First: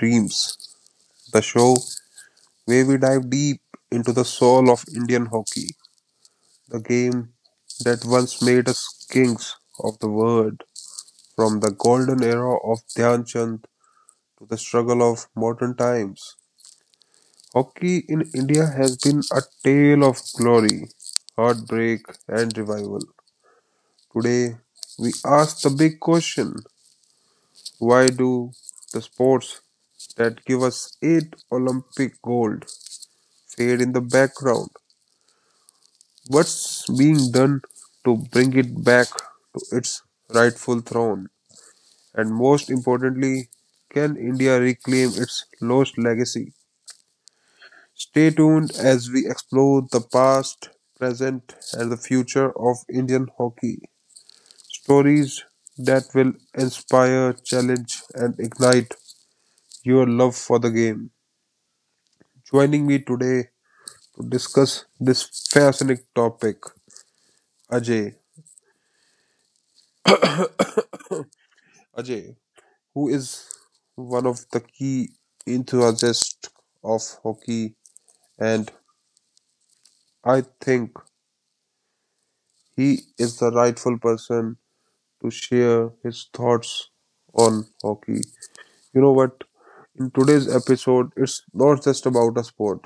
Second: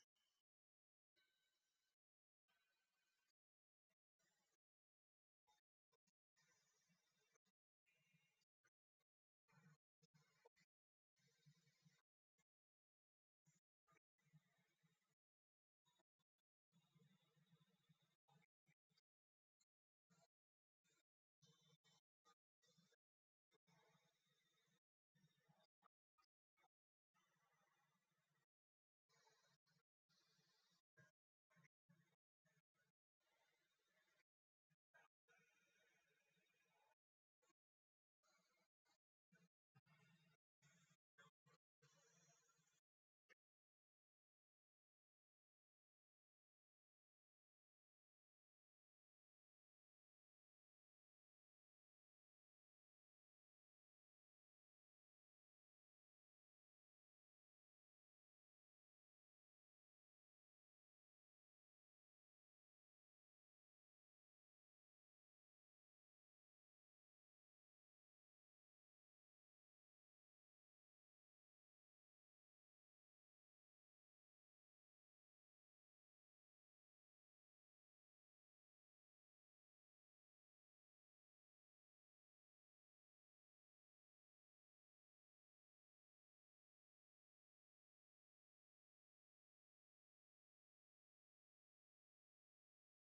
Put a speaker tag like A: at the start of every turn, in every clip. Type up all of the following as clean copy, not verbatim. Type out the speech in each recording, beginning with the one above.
A: Dreams, the show where we dive deep into the soul of Indian hockey, the game that once made us kings of the world, from the golden era of Dhyan Chand to the struggle of modern times. Hockey in India has been a tale of glory, heartbreak, and revival. Today, we ask the big question: why do the sports that give us eight Olympic gold fade in the background? What's being done to bring it back to its rightful throne? And most importantly, can India reclaim its lost legacy? Stay tuned as we explore the past, present, and the future of Indian hockey. Stories that will inspire, challenge, and ignite your love for the game. Joining me today to discuss this fascinating topic, Ajay. Ajay, who is one of the key enthusiasts of hockey, and I think he is the rightful person to share his thoughts on hockey. You know what? In today's episode, it's not just about a sport,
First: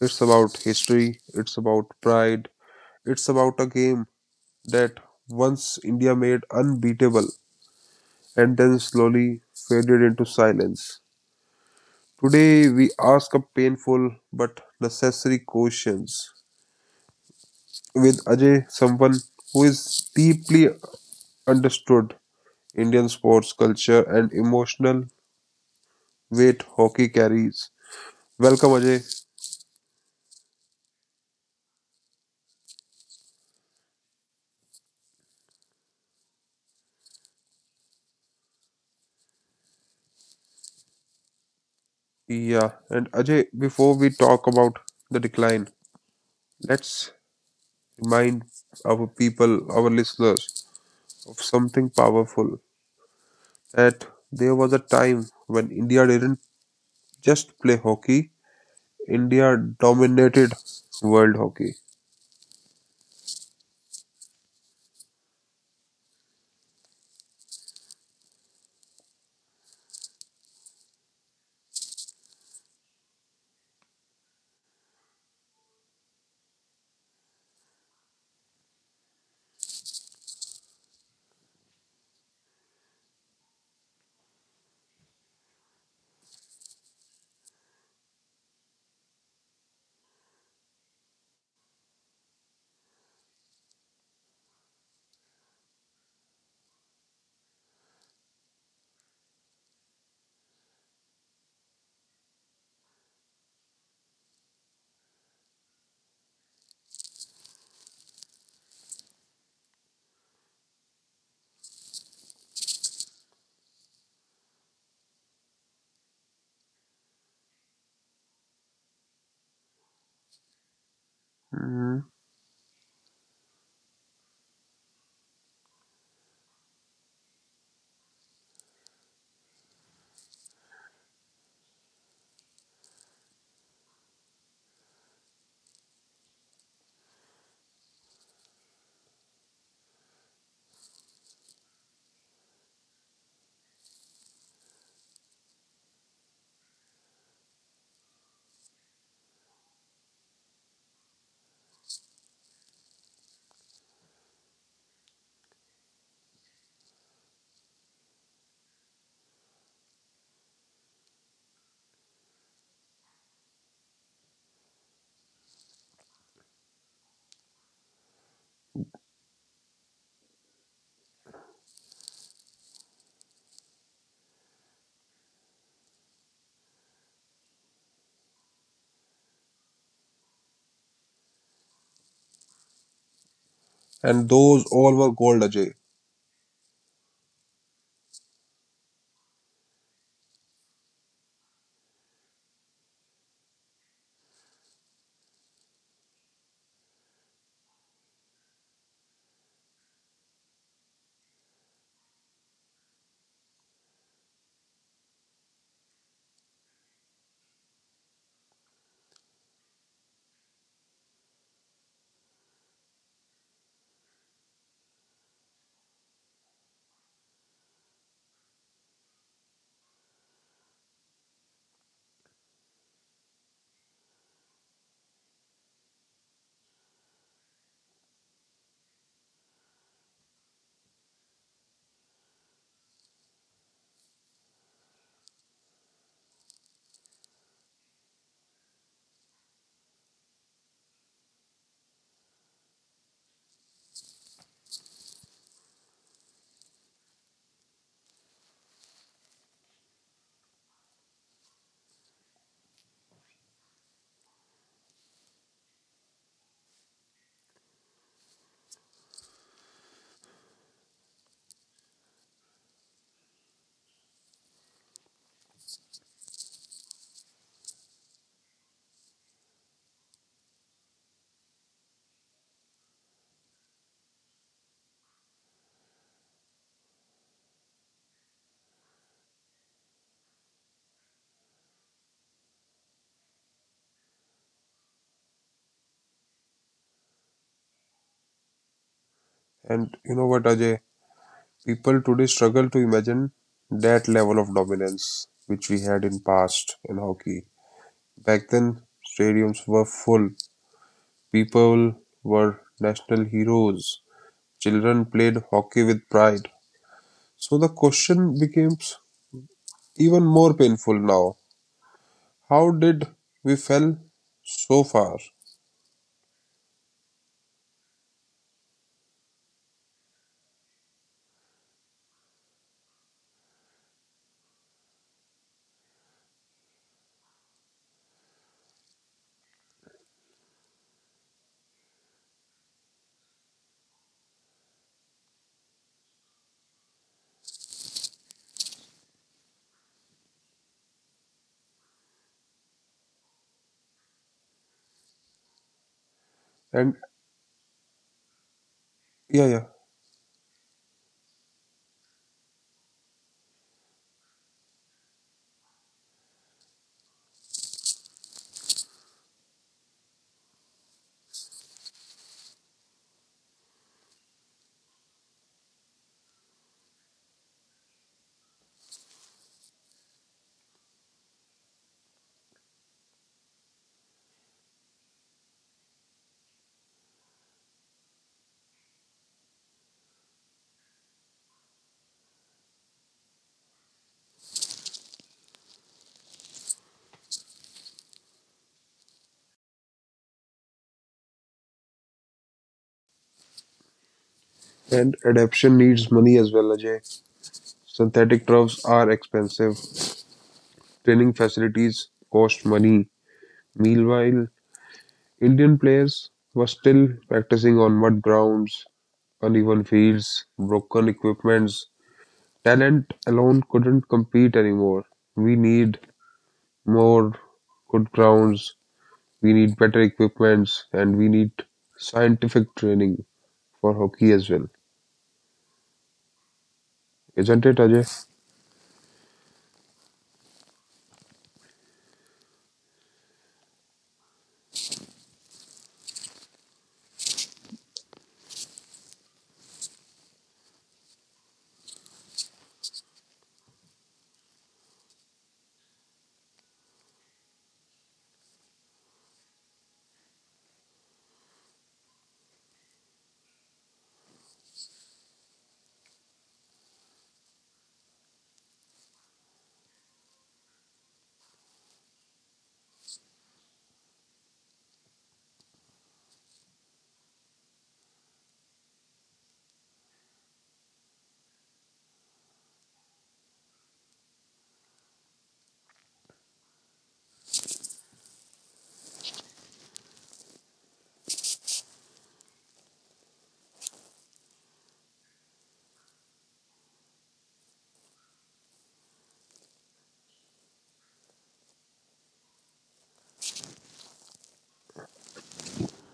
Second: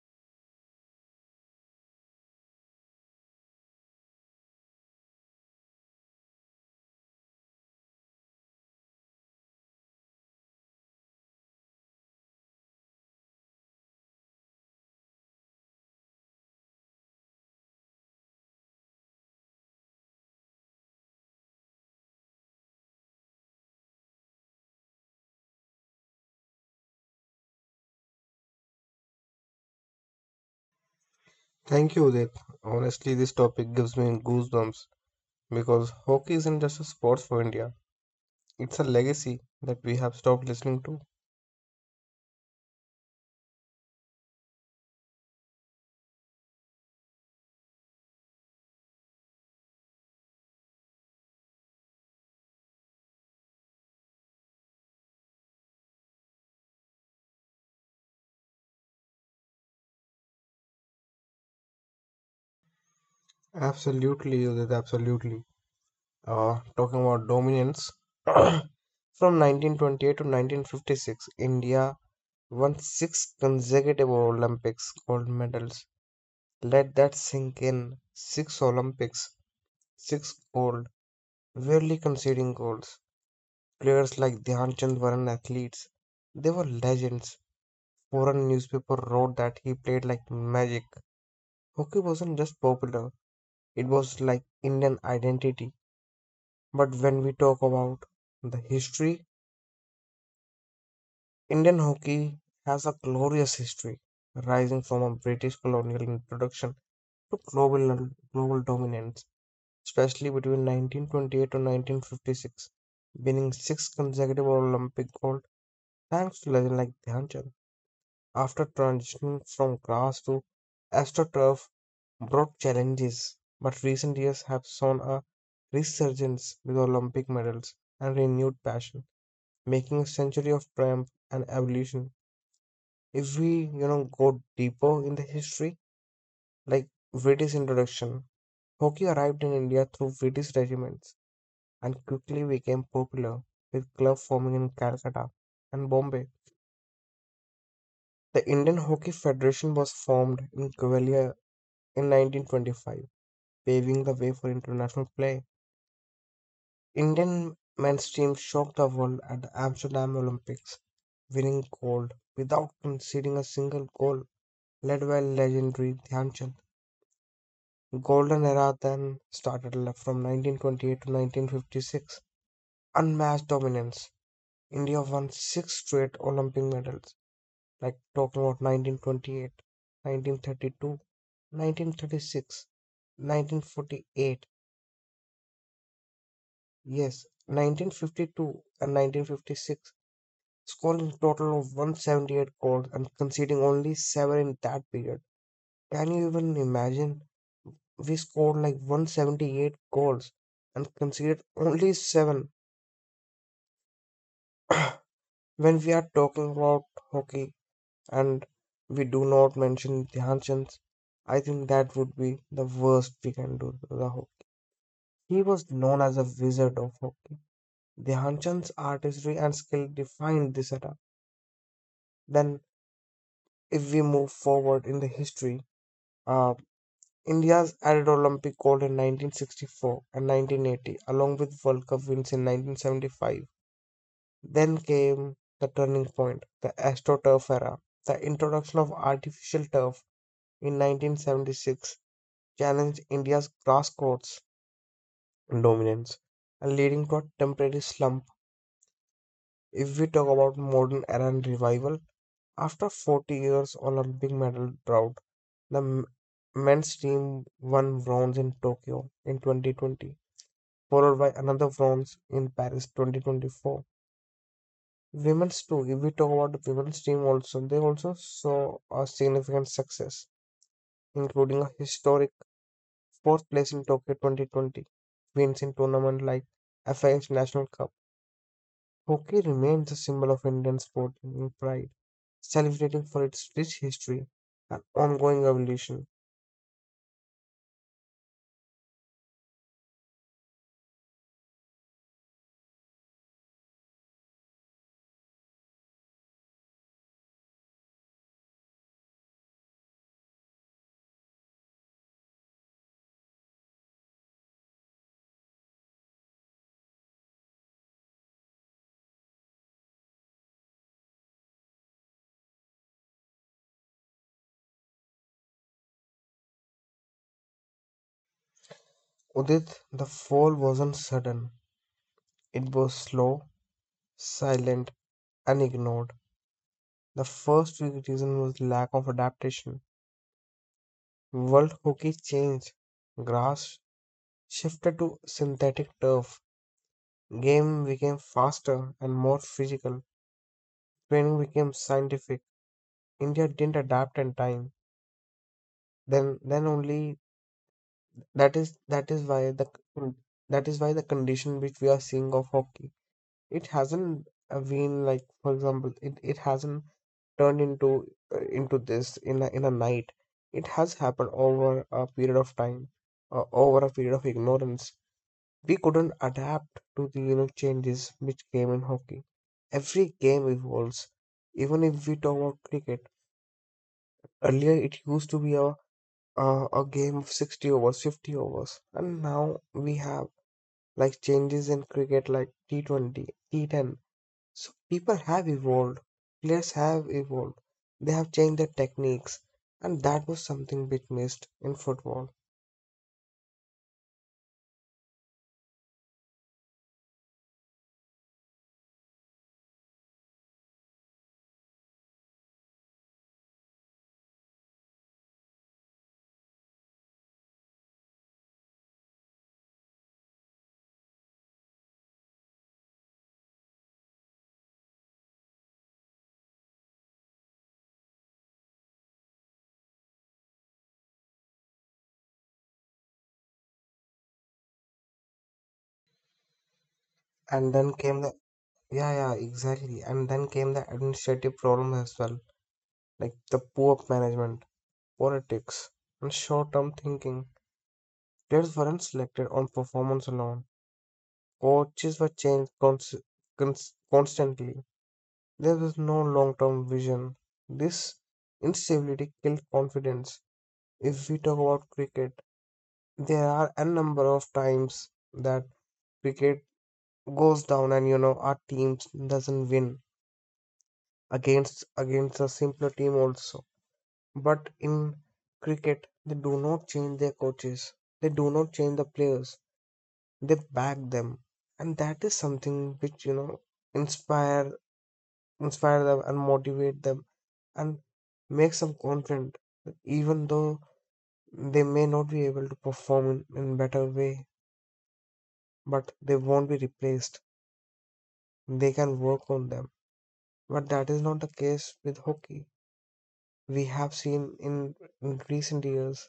A: it's about history, it's about pride, it's about a game that once India made unbeatable and then slowly faded into silence. Today, we ask a painful but necessary questions with Ajay, someone who is deeply understood Indian sports culture and emotional weight hockey carries. Welcome, Ajay.
B: Thank you, Udit. Honestly, this topic gives me goosebumps because hockey isn't just a sport for India, it's a legacy that we have stopped listening to.
A: Yeah, and Ajay, before we talk about the decline, let's remind our people, our listeners, of something powerful that there was a time when India didn't just play hockey, India dominated world hockey.
B: Absolutely, Udit, absolutely. Talking about dominance, from 1928 to 1956, India won six consecutive Olympics gold medals. Let that sink in. Six Olympics, six gold, rarely conceding goals. Players like Dhyan Chand weren't athletes, they were legends. Foreign newspaper wrote that he played like magic. Hockey wasn't just popular, it was like Indian identity. But when we talk about the history, Indian hockey has a glorious history, rising from a British colonial introduction to global dominance, especially between 1928 and 1956, winning six consecutive Olympic gold thanks to legends like Dhyan Chand. After transitioning from grass to astroturf
A: Mhm.
B: brought challenges, but recent years have shown a resurgence with Olympic medals and renewed passion, making a century of triumph and evolution. If we go deeper in the history, like Viti's introduction, hockey arrived in India through Viti's regiments and quickly became popular, with clubs forming in Calcutta and Bombay. The Indian Hockey Federation was formed in Gwalior in 1925, paving the way for international play. Indian men's team shocked the world at the Amsterdam Olympics, winning gold without conceding a single goal, led by legendary Dhyanchand. Golden era then started from 1928 to 1956. Unmatched dominance. India won six straight Olympic medals, like talking about 1928, 1932, 1936, nineteen forty
A: And
B: eight.
A: those all were called, Ajay.
B: Yes, 1952 and 1956, scoring a total of 178 goals and conceding only 7 in that period. Can you even imagine? We scored like 178 goals and conceded only 7 when we are talking about hockey and we do not mention Dhyan Chand. I think that would be the worst we can do to the hockey. He was known as a wizard of hockey. Dhyan Chand's artistry and skill defined this era. Then, if we move forward in the history, uh, India's added Olympic gold in 1964 and 1980, along with World Cup wins in 1975. Then came the turning point, the AstroTurf era. The introduction of artificial turf in 1976 challenged India's grass courts dominance and leading to a temporary slump. If we talk about modern era and revival, after 40 years Olympic medal drought, the men's team won bronze in Tokyo in 2020, followed by another bronze in Paris 2024. Women's too, if we talk about the women's team also, they also saw a significant success, including a historic fourth place in Tokyo 2020, wins in tournament like FIH National Cup. Hockey remains a symbol of Indian sport in pride, celebrating for its rich history and ongoing evolution.
A: And you know what, Ajay? People today struggle to imagine that level of dominance which we had in past in hockey. Back then, stadiums were full. People were national heroes. Children played hockey with pride. So the question becomes even more painful now. How did we fell so far?
B: Udit, the fall wasn't sudden. It was slow, silent, and ignored. The first big reason was lack of adaptation. World hockey changed. Grass shifted to synthetic turf. Game became faster and more physical. Training became scientific. India didn't adapt in time. Then
A: And
B: only that is why
A: yeah,
B: the
A: yeah.
B: that is why the condition which we are seeing of hockey, it hasn't been, like, for example, it hasn't turn into this in a night. It has happened over a period of time, over a period of ignorance. We couldn't adapt to the changes which came in hockey. Every game evolves, even if we talk about cricket. Earlier it used to be a, a game of 60 overs, 50 overs, and now we have like changes in cricket like T20, T10. So people have evolved, players have evolved, they have changed their techniques, and that was something bit missed in football.
A: And adaptation needs money as well, Ajay. Synthetic turfs are expensive, training facilities cost money. Meanwhile, Indian players were still practicing on mud grounds, uneven fields, broken equipments. Talent alone couldn't compete anymore. We need more good grounds, we need better equipments, and we need scientific training for hockey as well.
B: And
A: Isn't it,
B: then came the
A: Ajay?
B: yeah, yeah, exactly. And then came the administrative problem as well, like the poor management, politics, and short-term thinking. Players weren't selected on performance alone. Coaches were changed constantly. There was no long-term vision. This instability killed confidence. If we talk about cricket, there are a number of times that cricket goes down, and our team doesn't win against a simpler team also. But in cricket, they do not change their coaches. They do not change the players. They back them. And that is something which inspire inspire them and motivate them, and makes them confident, even though they may not be able to perform in better way, but they won't be replaced, they can work on them. But that is not the case with hockey. We have seen in recent years,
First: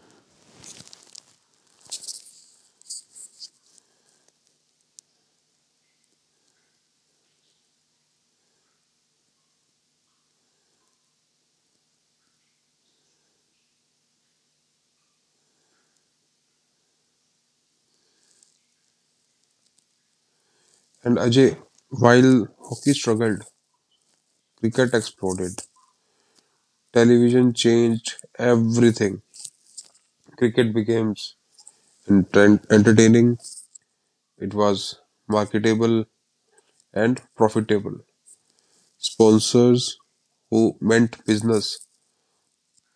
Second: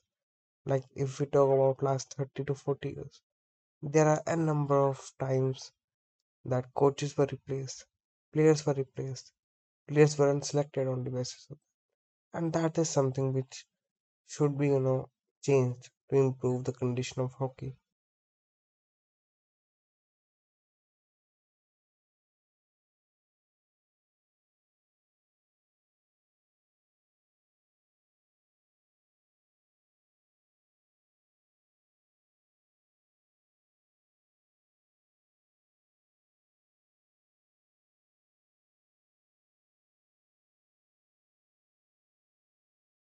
B: like if we talk about last 30 to 40 years, there are a number of times that coaches were replaced, players were replaced, players were unselected on the basis of, and that is something which should be changed to improve the condition of hockey.
A: And Ajay, while hockey struggled, cricket exploded. Television changed everything. Cricket became entertaining, it was marketable and profitable. Sponsors who meant business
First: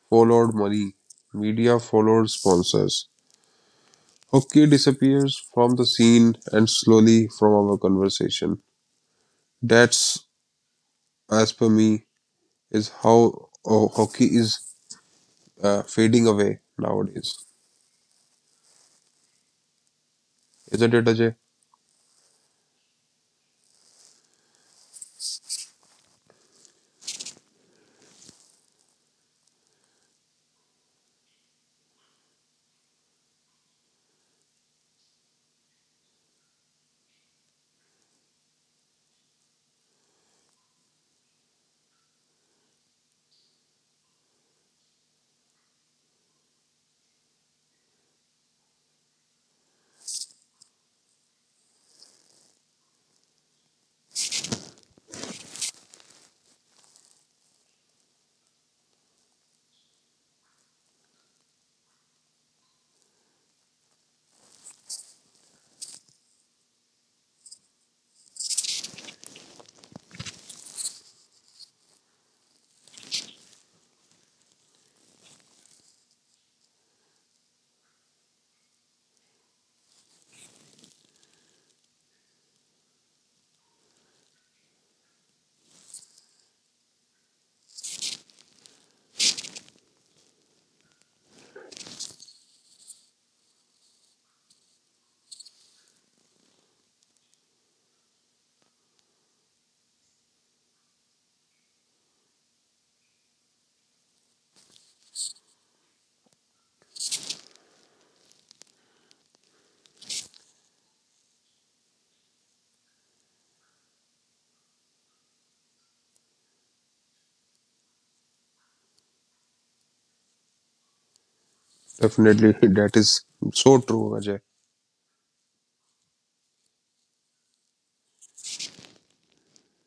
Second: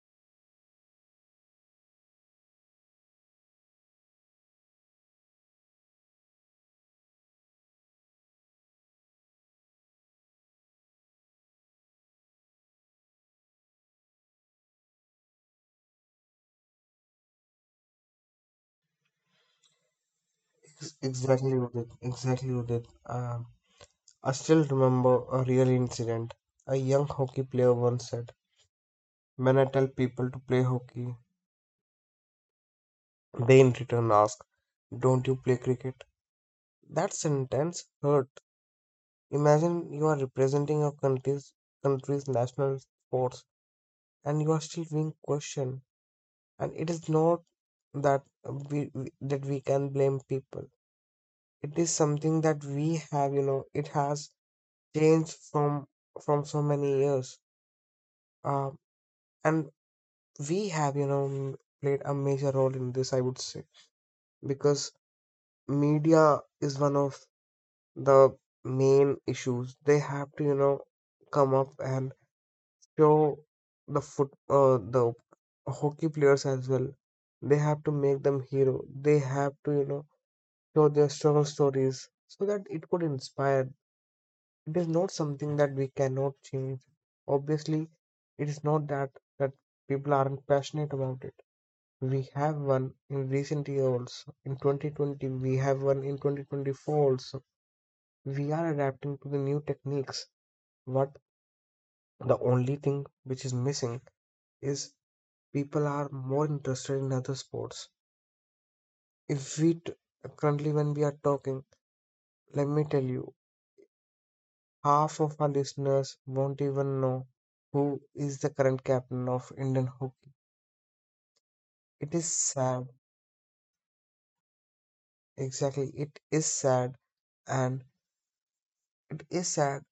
A: followed money, media followed sponsors. Hockey disappears from the scene and slowly from our conversation. That's, as per me, is how hockey is fading away nowadays. Isn't
B: Ex-
A: it, Ajay?
B: Exactly, Udit. Exactly, Udit. I still remember a real incident. A young hockey player once said, "When I tell people to play hockey," they in return ask, "Don't you play cricket?" That sentence hurt. Imagine you are representing your country's national sports and you are still being questioned. And it is not that we can blame people. It is something that we have, you know, it has changed from so many years. Um, and we have, played a major role in this, I would say, because media is one of the main issues. They have to, come up and show the hockey players as well. They have to make them hero. They have to, show their struggle stories so that it could inspire. It is not something that we cannot change. Obviously, it is not that people aren't passionate about it. We have one in recent years. In 2020, we have one in 2024 also. We are adapting to the new techniques, but the only thing which is missing is people are more interested in other sports. If we t- Currently, when we are talking, let me tell you, half of our listeners won't even know who is the current captain of Indian hockey. It is
A: Definitely,
B: sad.
A: that is so true, Ajay.
B: Exactly, it is sad, and it is sad,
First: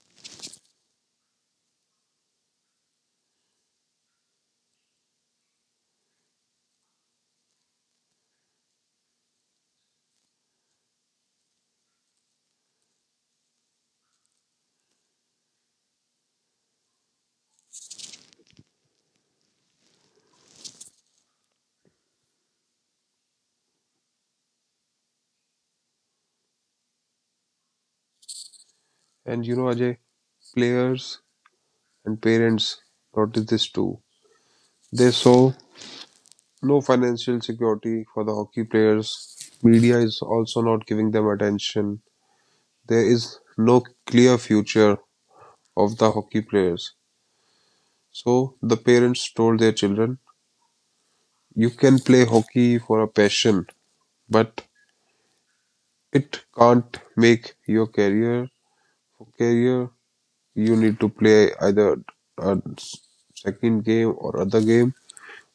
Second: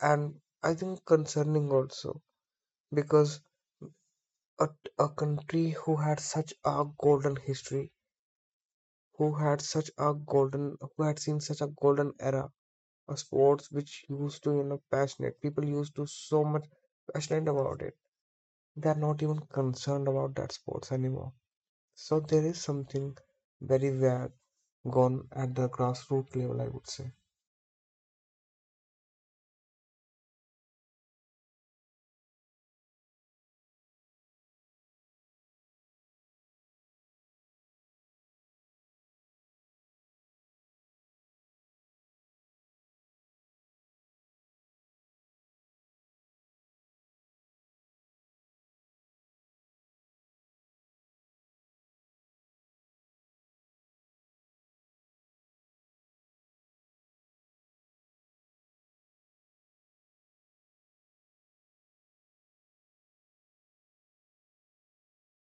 B: and I think concerning also, because a, a country who had such a golden history, who had seen such a golden era, a sports which used to passionate people, used to so much passionate about it, they're not even concerned about that sports anymore. So there is something very bad gone at the grassroots level, I would say.
A: And you know, Ajay, players and parents notice this too. They saw no financial security for the hockey players. Media is also not giving them attention. There is no clear future of the hockey players. So the parents told their children, you can play hockey for a passion, but it can't make your career. For career, you need to play either a s- second game or other game,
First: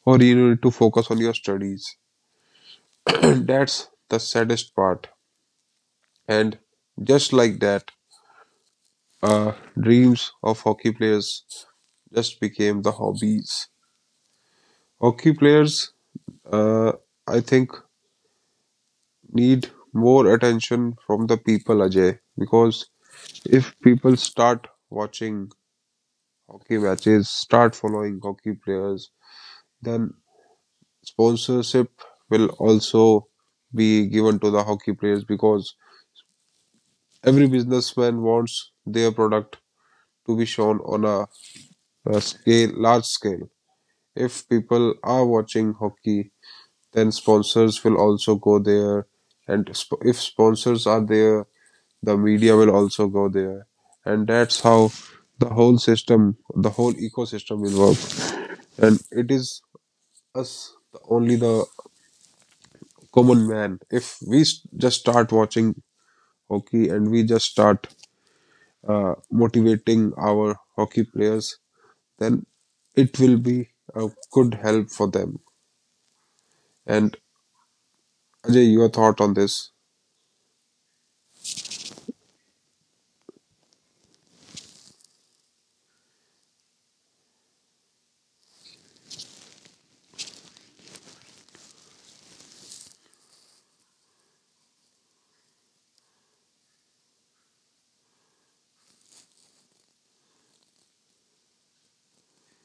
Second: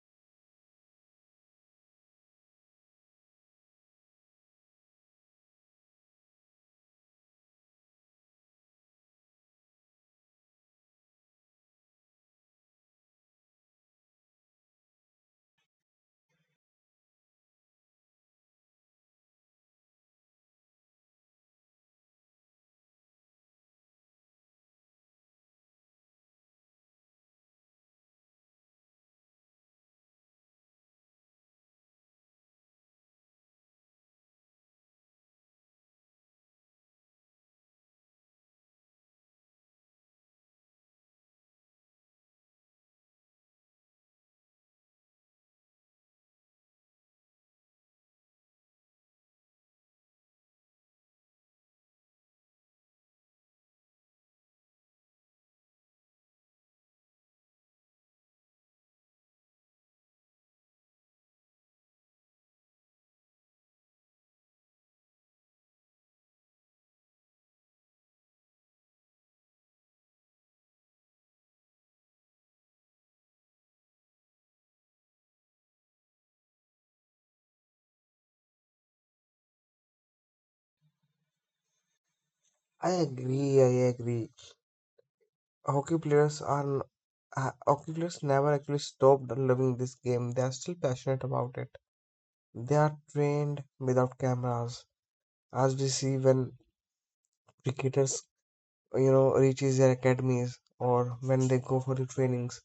A: or you need to focus on your studies. That's the saddest part, and just like that, uh, dreams of hockey players just became the hobbies. Hockey players, uh, I think, need more attention from the people, Ajay, because if people start watching hockey matches, start following hockey players, then sponsorship will also be given to the hockey players, because every businessman wants their product to be shown on a scale, large scale. If people are watching hockey, then sponsors will also go there, and if sponsors are there, the media will also go there, and that's how the whole system, the whole ecosystem will work. And it is us, only the common man. If we just start watching hockey and we just start motivating our hockey players, then it will be a good help for them. And Ajay, your thought on this?
B: I agree, I agree. Hockey players never actually stopped loving this game. They are still passionate about it. They are trained without cameras, as we see when cricketers reaches their academies or when they go for the trainings.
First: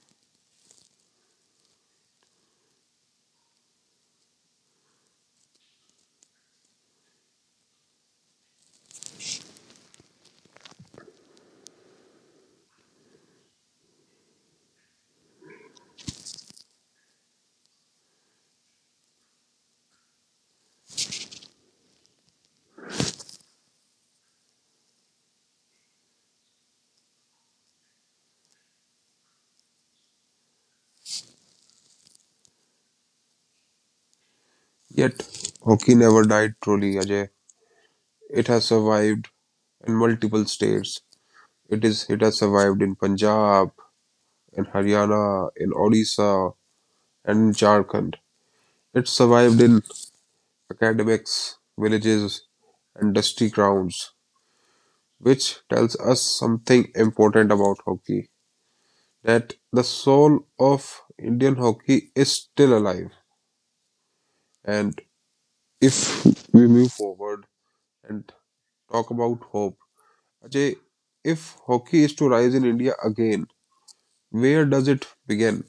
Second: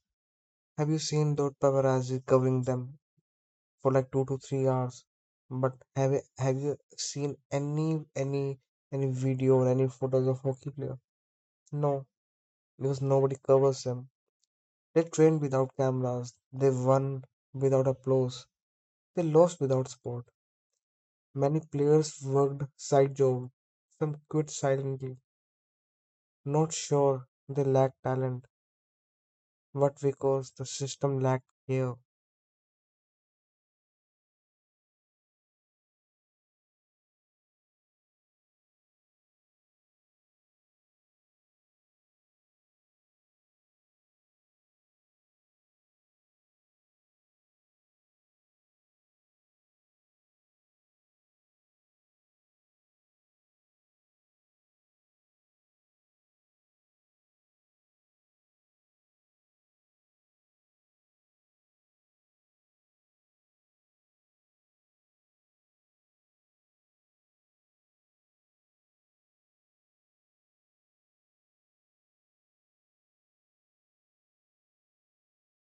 B: Have you seen those paparazzi covering them for like 2 to 3 hours? But have you seen any video or any photos of hockey player? No, because nobody covers them. They trained without cameras. They won without applause. They lost without support. Many players worked side jobs. Some quit silently. Not sure they lack talent, but because the system lacked care.
A: Yet, hockey never died truly, Ajay. It has survived in multiple states. It has survived in Punjab, in Haryana, in Odisha, and in Jharkhand. It survived in academics, villages, and dusty grounds, which tells us something important about hockey: that the soul of Indian hockey is still alive. And if we move forward and talk about hope, Ajay, if hockey is to rise in India again, where does it begin?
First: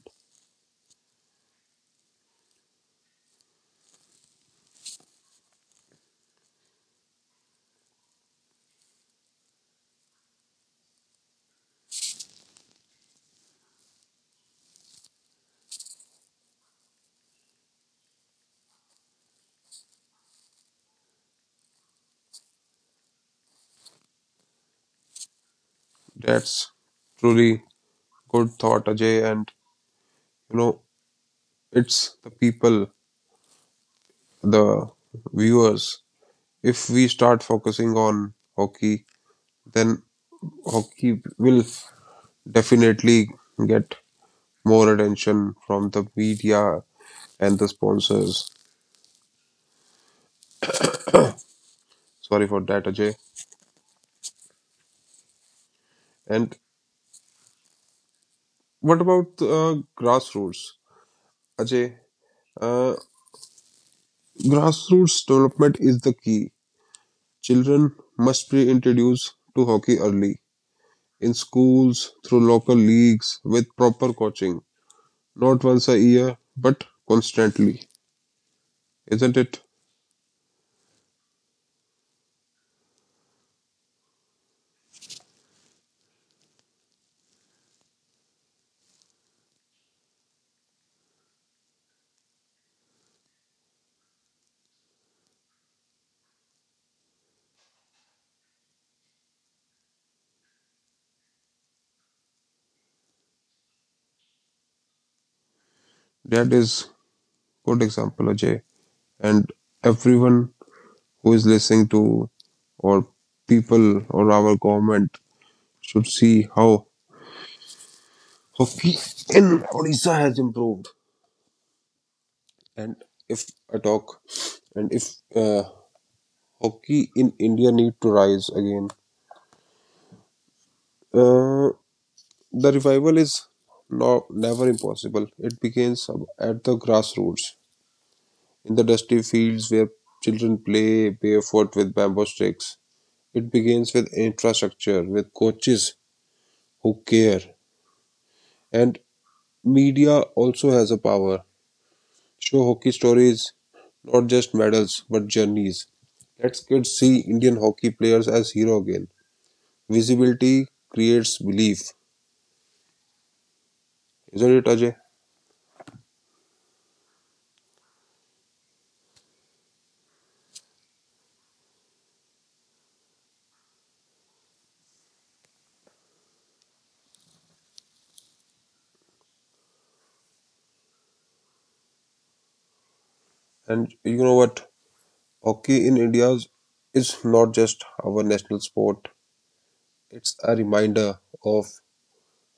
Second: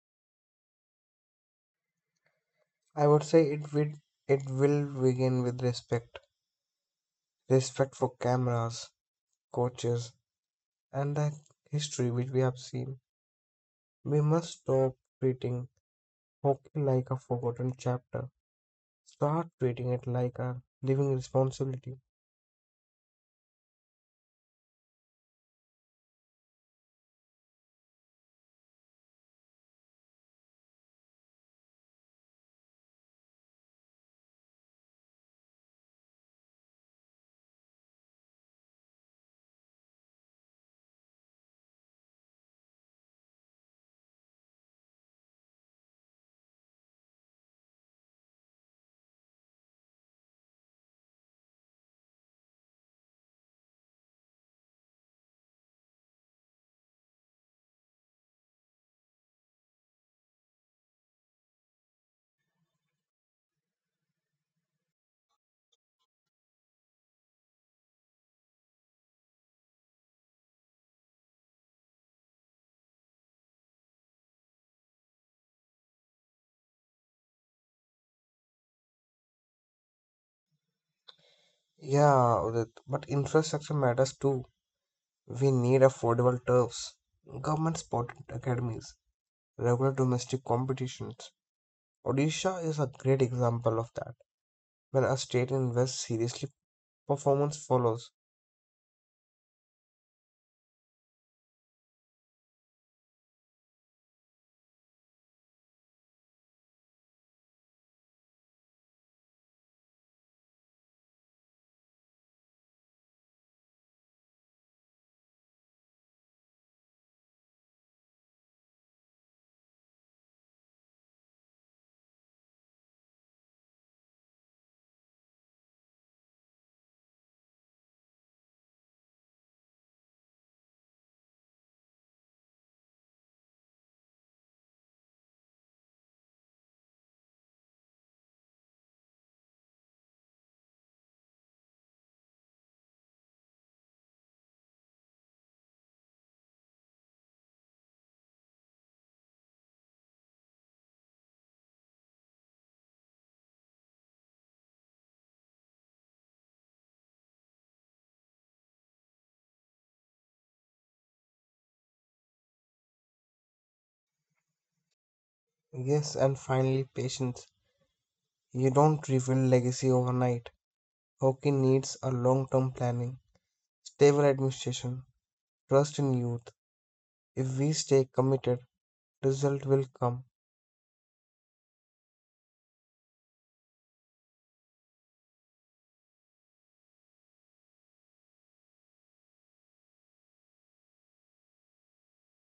B: I would say it will begin with respect — respect for cameras, coaches, and the history which we have seen. We must stop treating hockey like a forgotten chapter. Start treating it like a living responsibility.
A: That's truly good thought, Ajay. And you know, it's the people, the viewers. If we start focusing on hockey, then hockey will definitely get more attention from the media and the sponsors. Sorry for that, Ajay. And what about grassroots? Ajay, uh, grassroots development is the key. Children must be introduced to hockey early in schools through local leagues with proper coaching, not once a year but constantly. Isn't it?
B: Yeah, Udit, but infrastructure matters too. We need affordable turfs, government-supported academies, regular domestic competitions. Odisha is a great example of that. When a state invests seriously, performance follows.
A: That is good example, Ajay. And everyone who is listening to, or people, or our government should see how hockey in Odisha has improved, and if I talk, and if uh, hockey in India need to rise again, uh, the revival is not never impossible. It begins at the grassroots, in the dusty fields where children play barefoot with bamboo sticks. It begins with infrastructure, with coaches who care, and media also has a power. Show hockey stories. Not just medals, but journeys. Let us kids see Indian hockey players as hero again. Visibility creates belief, isn't it, Ajay?
B: Yes, and finally, patience. You don't rebuild legacy overnight. Hockey needs a long-term planning, stable administration, trust in youth. If we stay committed, result will come.
A: And you know what? Hockey in India is not just our national sport. It's a reminder of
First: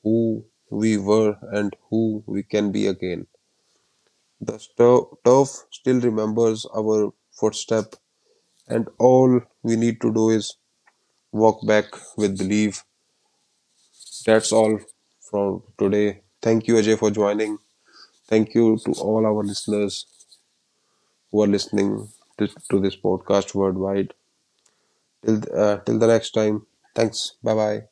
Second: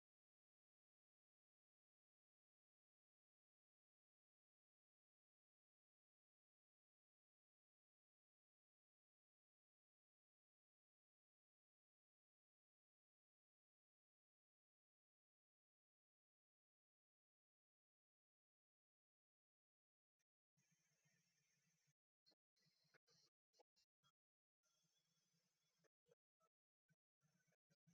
A: who we were and who we can be again. The turf still remembers our footstep, and all we need to do is walk back with belief. That's all for today. Thank you, Ajay, for joining. Thank you to all our listeners who are listening to this podcast worldwide. Till, till the next time. Thanks. Bye bye.